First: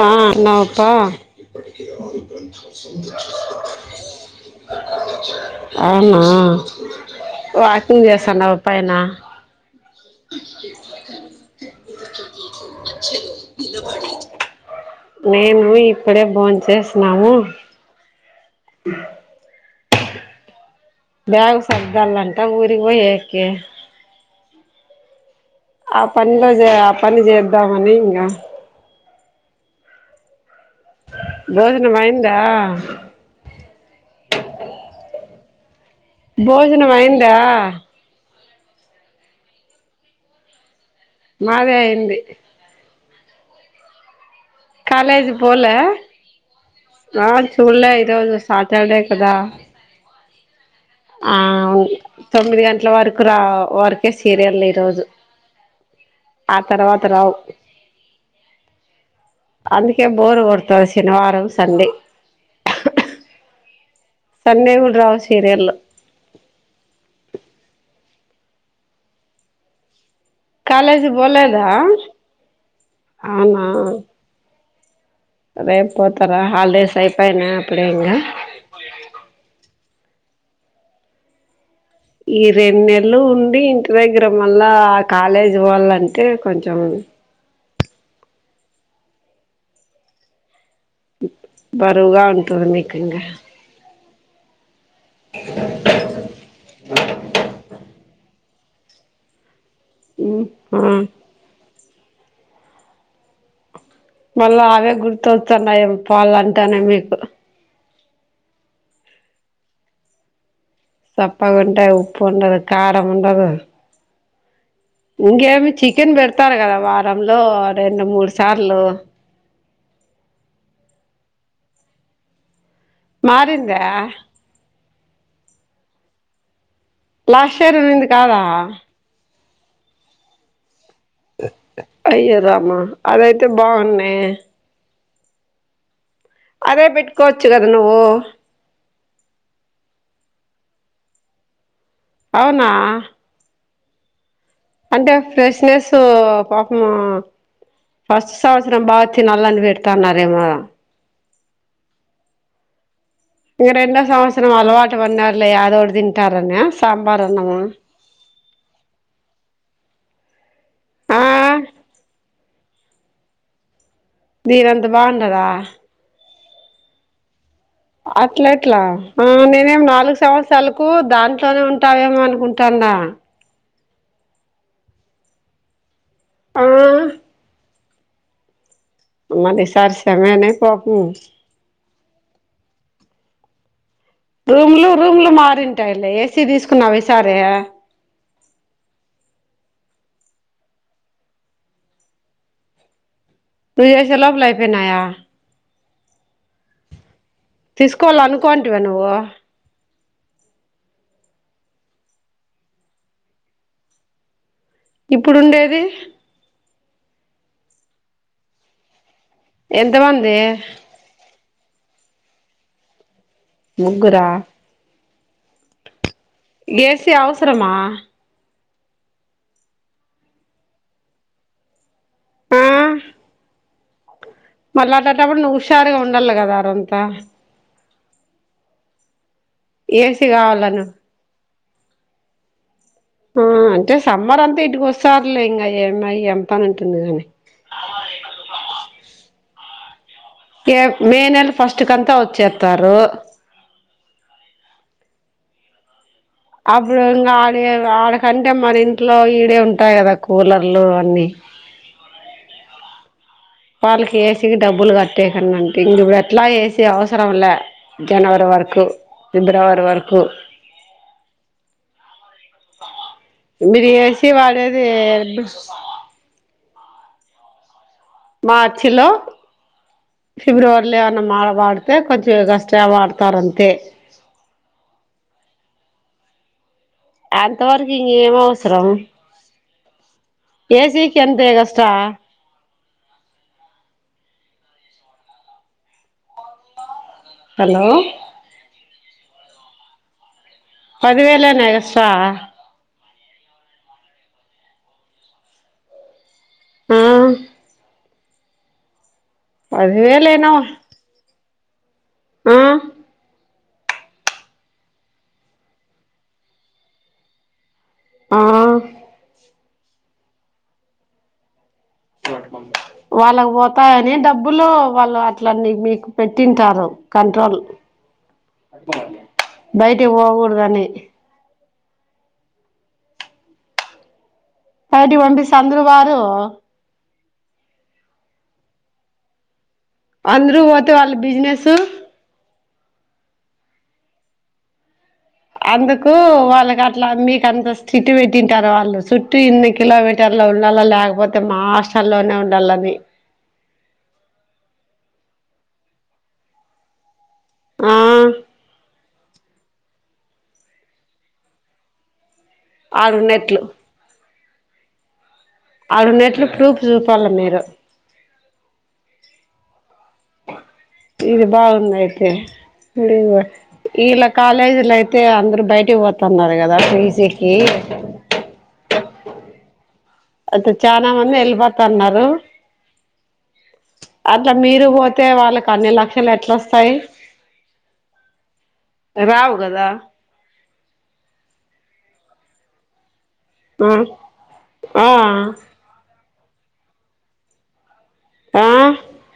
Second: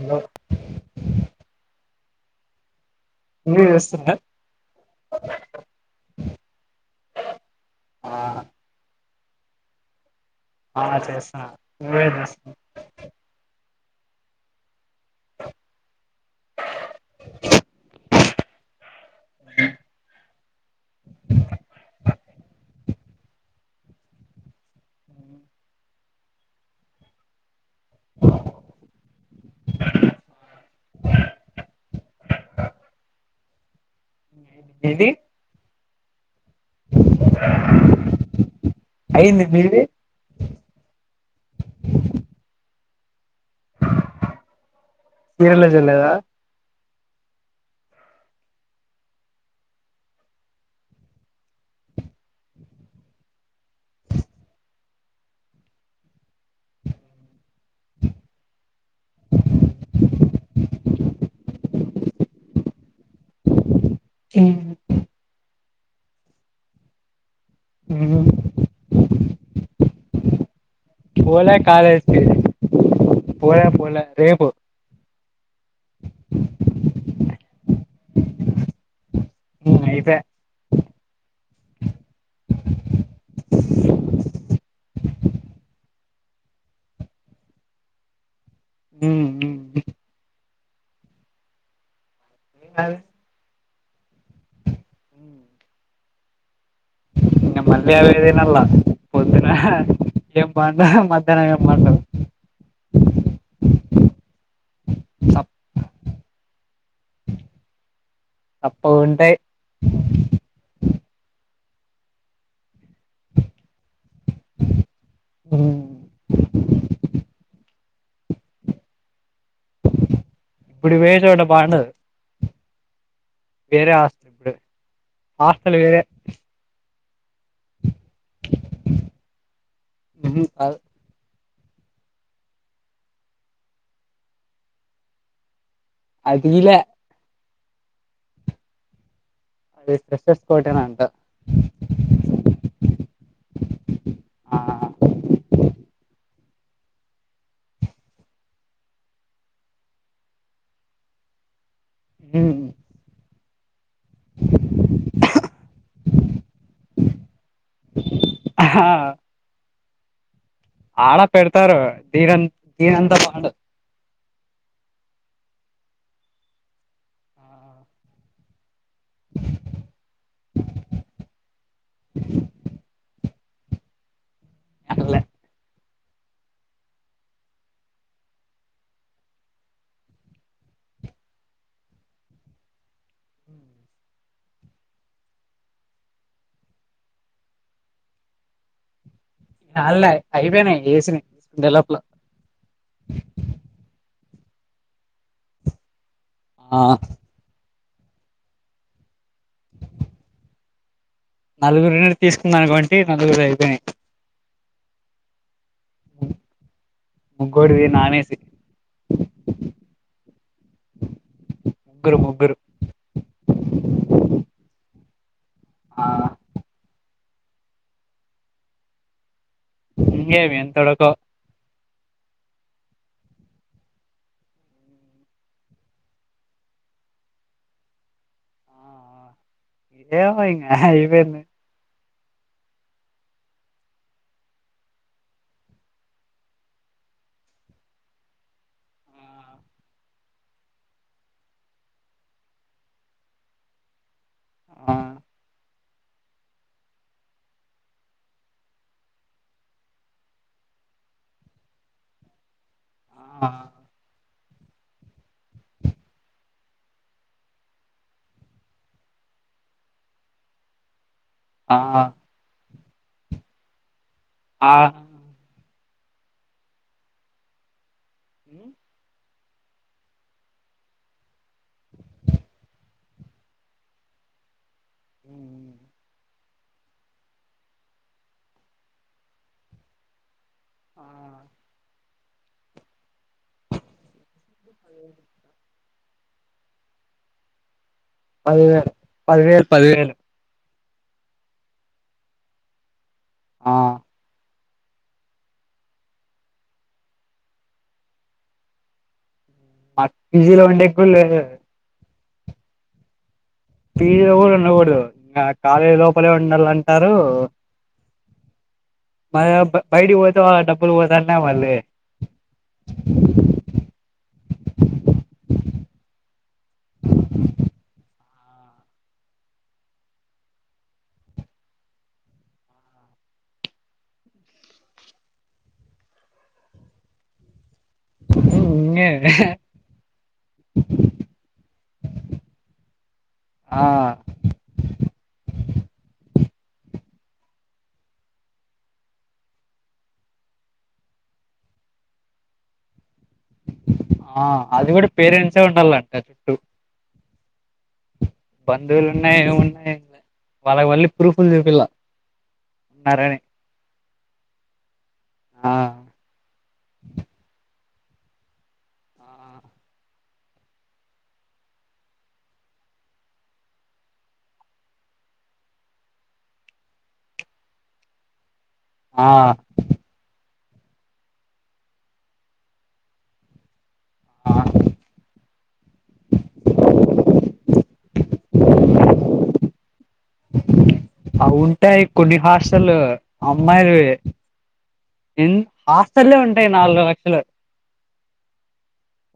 ఆ హలో నాపా నువ్వే చేస్తున్నారా అవునా ఆ పైనా ఆ చేస్తా నువ్వేం చేస్ మేమూ ఇప్పుడే భోంచేసినాము ఉ అ బ్యాగ్ సర్దాలంట ఊరికి పోయేకి ఆ పనిలో చే ఆ పని చేద్దామని ఇంగ [unintelligible] భోజనం అయ్యిందా ఇది భోజనం అయ్యిందా అయ్యింది మీది మాదీ అయ్యింది కాలేజీ చీరలో పోలే చూడలేదా ఆ చూడలే ఈరోజు సాటర్డే కదా ఆవు తొమ్మిది గంటల వరకు రా వరకే సీరియల్ ఈ రోజు ఆ తరవాత రావు అందుకే బోరు కొడుతా శనివారం సండే సండే కూడా రావు సీరియల్ లు ఊ కాలేజీ పోలే పోలేదా కాలేజ్ కి అవునా రేపు పోతారా హాలిడేస్ అయిపోయినా అప్పుడే ఇంగ ఉమ అయిపోయ ఈ రెండు నెలలు ఉండి ఇంటి దగ్గర మళ్ళా కాలేజీ పోవాలంటే కొంచెం ఊ ఊ ఊ బరువుగా ఉంటుంది మీకు అది ఇంగా అ ఇంగ మళ్ళీ అవే దినల్లా పొద్దున [inaudible] ఆ [unintelligible] మళ్ళా అవే సప్ గుర్తొత్తన్నాయి పాలంటేనే మీకు సప్పు ఉంటాయి సప్పగా ఉంటాయి ఉప్పు ఉండదు కారం ఉండదు ఇంగేమి మ్మ్ చికెన్ పెడతారు కదా వారంలో రెండు మూడు సార్లు ఇప్పుడు పొయ్యే చోట బావుండవు మారిందా వేరే హాస్టలు హాస్టల్ వేరే లాస్ట్ ఇయర్ ఉనింది కాదా ఉహూ కాదు అయ్యో రామా అదైతే బావున్నే అది ఈలే అదే పెట్టుకోవచ్చు కదా నువ్వు అది ఫ్రెష్షస్ ఒకటేనా అంటే అవునా ఆ అంటే ఫ్రెష్నెస్సు పాపము ఫస్ట్ సంవత్సరం బావ తినల్లని వెడతాన్నారేమో ఉహ్ ఇంగా రెండో సంవత్సరం అలవాటు వన్నారులే ఏదోటి తింటార అనే సాంబార్ అన్నము. ఆహ్ ఆడ ఆ పెడతారు దీనం దీనంతా బావుండద్. దీనంత బావుండదా అట్ల ఎట్లా ఆ నేనేమి నాలుగు సంవత్సరాలకు దాంట్లోనే ఉంటావేమో అనుకుంటాన్నా. అటలే ఆహ్ మరి సర్స సమైనా పోకు రూమ్లు రూమ్లు మారుంటాయిలే ఏసీ దీసుకున్నావ్ ఈసారే చాలై అయిపోయినాయి ఏసిలు డెలప్ లో నువ్వు జెషే లోపుల అయిపోయినాయ ఆ తీసుకోవాల్ అనుకోంటివే నువో నలుగురు ఉన్నారు తీసుకుందానుకోంటడి నలుగురు అయిపోయి ఇప్పుడు ఉండేది ముగోడిది నాన్ ఏసీ ఎంతమందే ముగ్గురు ముగ్గురు ముగ్గురా ఆ ఏసీ అవసరమా ఇంగేమి ఎంతడాతో ఆ మళ్ళా ఆటంటప్పుడు నువు ఉషారుగా ఉండాలి గదా ఆరోంతా ఏసీ ఏదో ఇంగా కావాలను హాయిబోయింది. ఆ అంటే సమ్మర్ అంతా ఇంటికి వస్తారులే ఇంగా ఏం ఐ ఏం పని ఉంటుంది గాని సామాన్లు [inaudible] యేప్ మే నెల ఫస్ట్ కంతా వచ్చేతారు. ఆ అప్పుడు ఇంగా ఆడే ఆడకంటే మన ఇంట్లో ఈడే ఉంటాయి కదా కూలర్లు అన్ని ఆ వాళ్ళకి ఏసికి డబ్బులు కట్టే కన్నాంటే ఇంగా ఇప్పుడు ఎట్లా ఏసి అవసరం లే జనవరి వరకు ఫిబ్రవరి వరకు ఆ మీరు ఏసీ ఆ వాడేది బిస్ మార్చిలో ఫిబ్రవరిలో ఏమన్నా మాడ వాడితే కొంచెం కష్ట వాడతారుంతే ఉ అంతవరకు ఇంగా ఏం అవసరం ఏసీకి ఎంత ఎగస్టా హలో పదివే పది వేల్ పదివేలాన్. పదివేలన్నా ఎగస్టా. ఆ ఆ అట్ పదివేలేనో పిజీలో ఉండేక్ లేదు. ఆ పి జి లో కూడా ఉండకూడదు ఆ కాలేజీ లోపలే ఉండాలంటారు ఆ మల్ బయతికి పోతే డబ్బులు ఓతాన్న మళ్ళీ ఓహో వాళ్ళకు పోతాయని డబ్బులు వాళ్ళు అట్లన్న మీకు పెట్టింటారు కంట్రోల్ బయటికి పోకుడదని బయటికి పంపిస్తే అందరు పోరు మ్ ఇంకేంది అందరు పోతే వాళ్ళ బిజినెస్ ఆ అందుకు వాళ్ళకి అట్లా మీకంత స్ట్రైక్ట్ పెట్టింటారు వాళ్ళు చుట్టూ ఇన్ని కిల పెట్ టర్ లో ఉండాల లేకపోతే మా హాస్టలోనే ఉండాలని ఆ అది కూడా పేరెంట్స్ ఉండాలంట చుట్టూ ఆ బంధువులు ఉన్నాయి ఏమున్నా వాళ్ళకి మళ్ళీ ప్రూఫ్లు చూపియలా ఆడునట్లు ఆ ఆడునట్లు ప్రూఫ్ చూపాలే మీరు ఇది బాగుంది అయితే లివర్ ఇళ్ళ కాలేజీల అయితే అందరు బయటికి పోతున్నారు కదా పీజికి ఆ అయితే చాలా మంది వెళ్ళిపోతున్నారు అట్లా మీరు పోతే వాళ్ళకి అన్ని లక్షలు ఎట్లొస్తాయి రావు కదా అవుంటాయి కొన్ని హాస్టలు అమ్మాయిలవి ఆ ఎ ఆ హాస్టల్లే ఉంటాయి నాలుగు లక్షలు ఆ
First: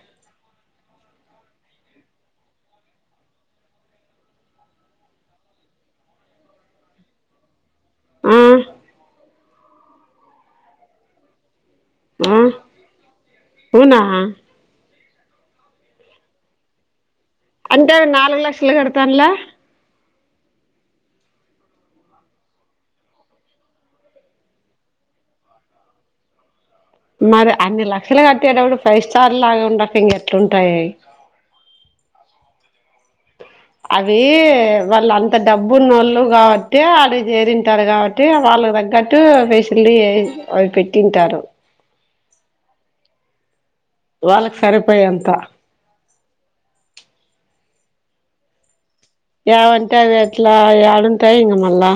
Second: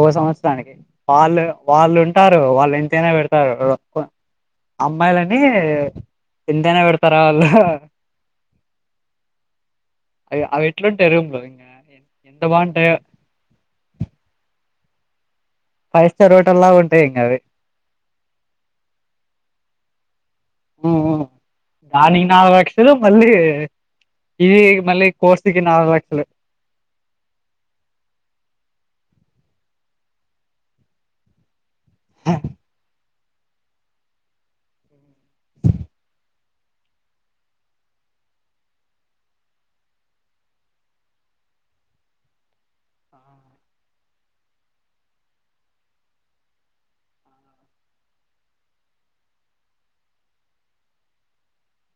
ఒక సంవత్సరానికి వాళ్ళు వాళ్ళు ఉంటారు వాళ్ళు ఎంతైనా పెడుతారు అమ్మాయిలని ఎంతైనా పెడుతారు వాళ్ళు ఆ అవి అవి ఎట్లా ఉంటయి ఇంగ ఆ ఎంత బాగుంటాయో అవునా ఫైవ్ స్టార్ హోటల్లాగ ఉంటాయి ఇంగ అవి అంటే నాలుగు లక్షలు కడుతండ్ల ఆ అ దానికి నాలుగు లక్షలు మళ్ళీ ఇది మళ్ళీ కోర్సుకి నాలుగు లక్షలు మరి అన్ని లక్షలు కట్టేటప్పుడు ఫైవ్ స్టార్ లాగా ఉండాక ఇంగ ఎట్లుంటాయి అ అవి వాళ్ళు అంత డబ్బు నోళ్లు కాబట్టే అడికి చేరింటారు కాబట్ ట్టి వాళ్ళ తగ్గట్టు ఫెసిలిటీ అవి పెట్టింటారు వాళ్ళకి సరిపోయెంత ఏవంటా అవి ఎట్లా ఏడుంటాయి ఇంగ మళ్ళా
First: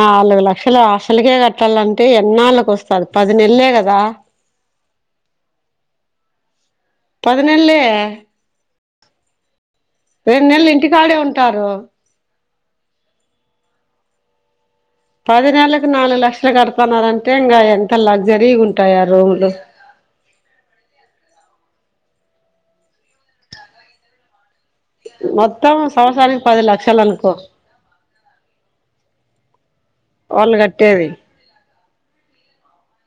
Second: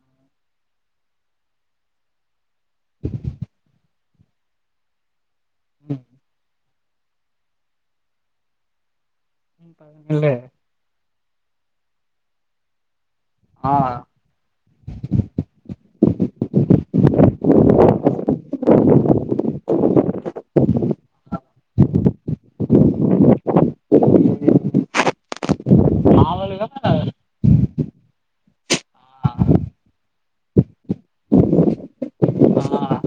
నాలుగు లక్షలు హాస్టల్ కే కట్టాలంటే ఎన్నాళ్ కోస్తంది పది నెల్లే కదా ఉ పదినెళ్ళే. పదినెల్లు. రెండు నెల్లు ఇంటి కాడే ఉంటారు. ఆ పది నెలలకు నాలుగు లక్షలు కడుతున్నారంటే. ఇంకా ఎంత లగ్జరీ గుంటాయి ఆ రూమ్లు. మొత్తం సంవత్సరానికి పది మామూలుగా లక్షలు అనుకో. ఆ, వాళ్ళు కట్టేది. ఆ,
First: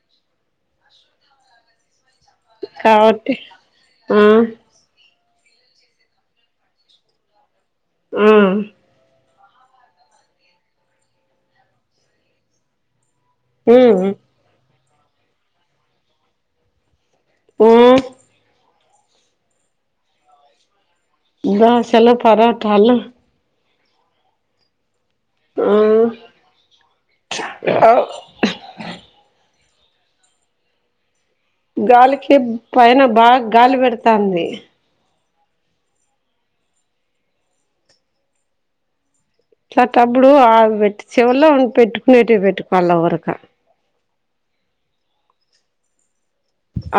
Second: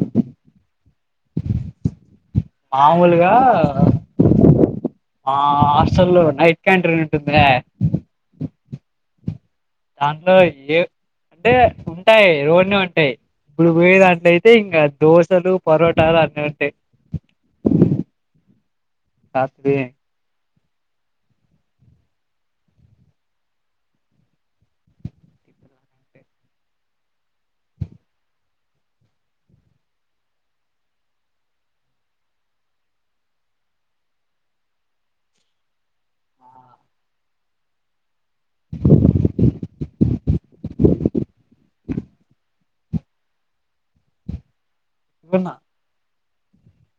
మాముూల్ గా. కాబట్టి ఆ ఆ హాస్టల్లో నైట్ క్యాంట్రీన్ ఉందే. ఉ దాంట్లో ఏ అంటే ఉంటాయి రో అన్ని ఉంటాయి. ఇప్పుడు పోయే ఉమ్ దాంట్లోయితే. అంటే ఇంకా దోశలు, పరోటాలు అన్నీ ఉంటాయి. ఉమ్ రాత్రి. దోశలు, పరాటాలు. అ గాలికి పైన బాగా, గాలి పెడతాంది. ఇలాంటప్పుడు ఆ చెవిలో పెట్టుకునేటి పెట్టుకో. పళ్ళ వరకా ఉన్నా.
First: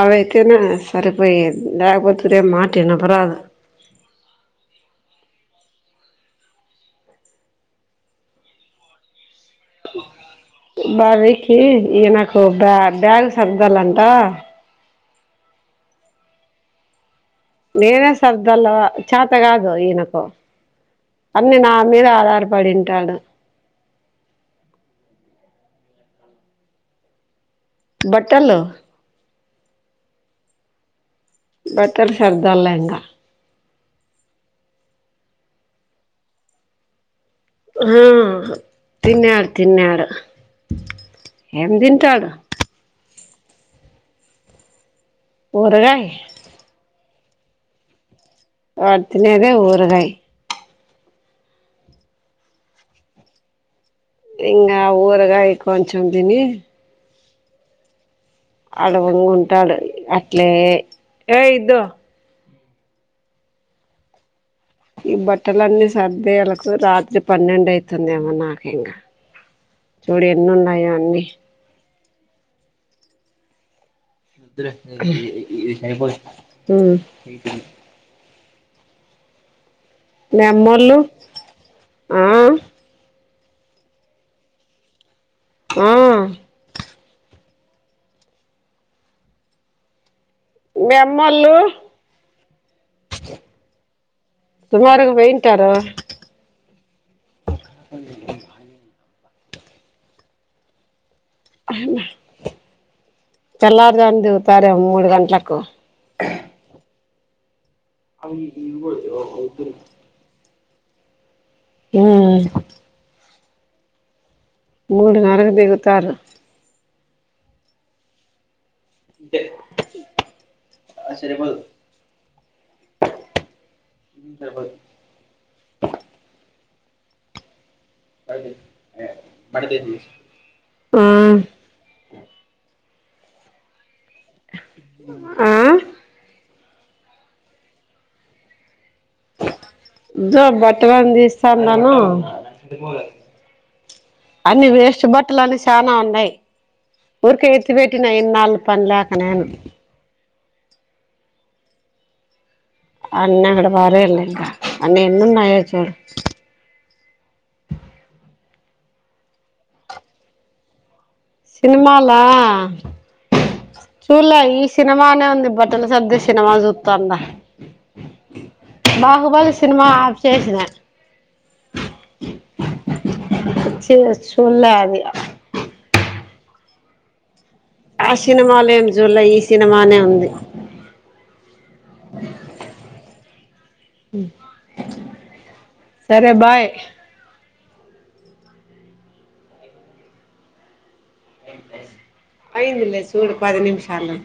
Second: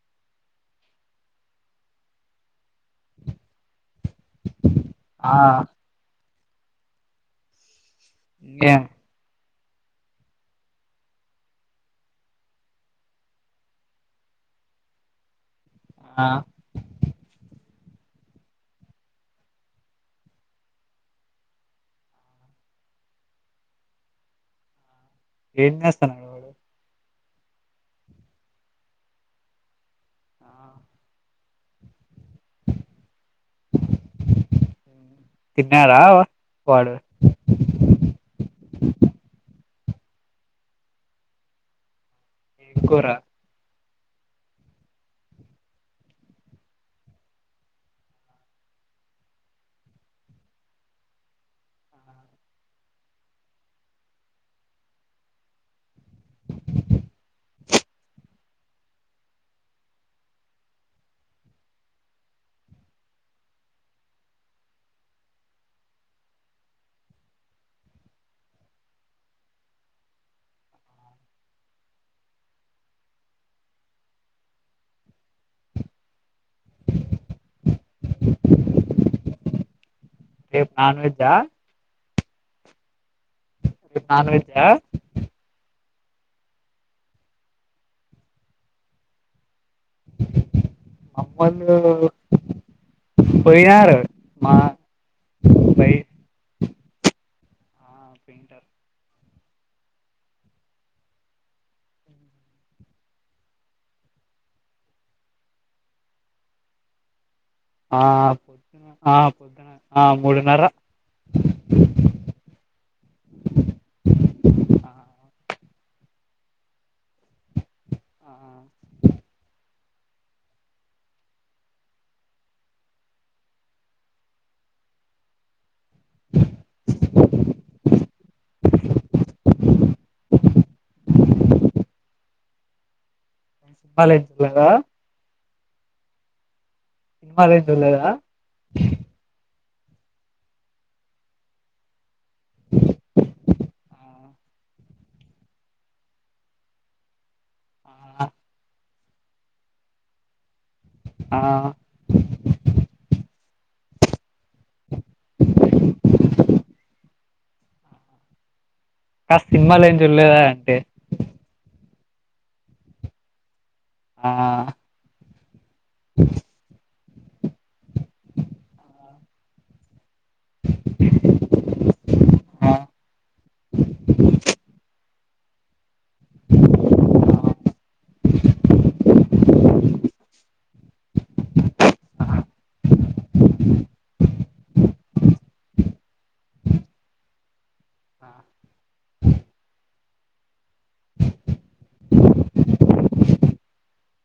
అవైతేనే సరిపోయేది లేకపోతే నా మాట ఇనపరాదు. ఆ గే బడికి ఈయనకు బ్యాగ్ సర్దాలంటా. ఆ నేనే సర్ధాలా చాత గాదు ఈనకు. అన్ని నా మీద ఆధారపడింటాడు. ఏంచేస్తాన్నారు. బట్టల్లో. ఆ బట్టలు సర్దాన్లే ఇంకా. తిన్నారా వాడు. ఆ తిన్నాడు తిన్నాడు. ఏం తింటాడు. ఏం కూర. ఊరగాయే. వాడు తినేది ఊరగాయే. ఇంకా ఊరకాయ కొంచం తిని. అడవంగుంటాడు అట్లే ఏ ఇద్దు. ఈ బట్టల అన్నీ సర్దేలకు రాత్రి పన్నెండు అయితుందేమో నాకు ఇంకా. చూడు ఎన్ని ఉన్నాయో అన్నీ. ఉ మీ రేపు అమ్మోళ్ళు నాన్ వెజ్జా ఆ. నాన్వేజ్ ఆ. ఆ మీ అమ్మోళ్ళు వెళ్ళా మా సుమారుగా పొయింటారు బై ఫోన్ చెయ్ పెయింటర్ తెల్లారుజామున దిగుతారేమో మూడు గంటలకు ఆ ఆ ఆ మూడున్నర ఆ ఆ మూడున్నర కు దిగుతారు ఆ అంటే ఆ సరిపోదు ఏం సరిపోద్ది ఆమ్ బాలే పిల్లాగా అమ్ మారేం తిన్నలేదా ఇదో బట్టలని తీస్తానాను ఆ అన్ని వేస్ట్ బట్టలు అన్ని చానా ఉన్నాయి ఊరికే ఎత్తి పెట్టిన ఆ ఇన్నాళ పనిలేక నేను ఆ అన్న అడ పారేయాల ఇంకా అన్ని ఎన్ని ఉన్నాయో చూడు హ్య సినిమాలో ఏం చూడలేదా ఎంటే సినిమాల ఆ చూడలే ఈ సినిమానే ఉంది బట్ బట్టలు సర్దే సినిమా చూత్తన్న బాహుబాలి సినిమా చేసిన చూడలే అది [inaudible] ఆ సినిమాల ఏం చూడలే ఈ సినిమానే ఉంది ఉమ్ సరే బాయ్ అయిందిలే చూడు పది నిమిషాలు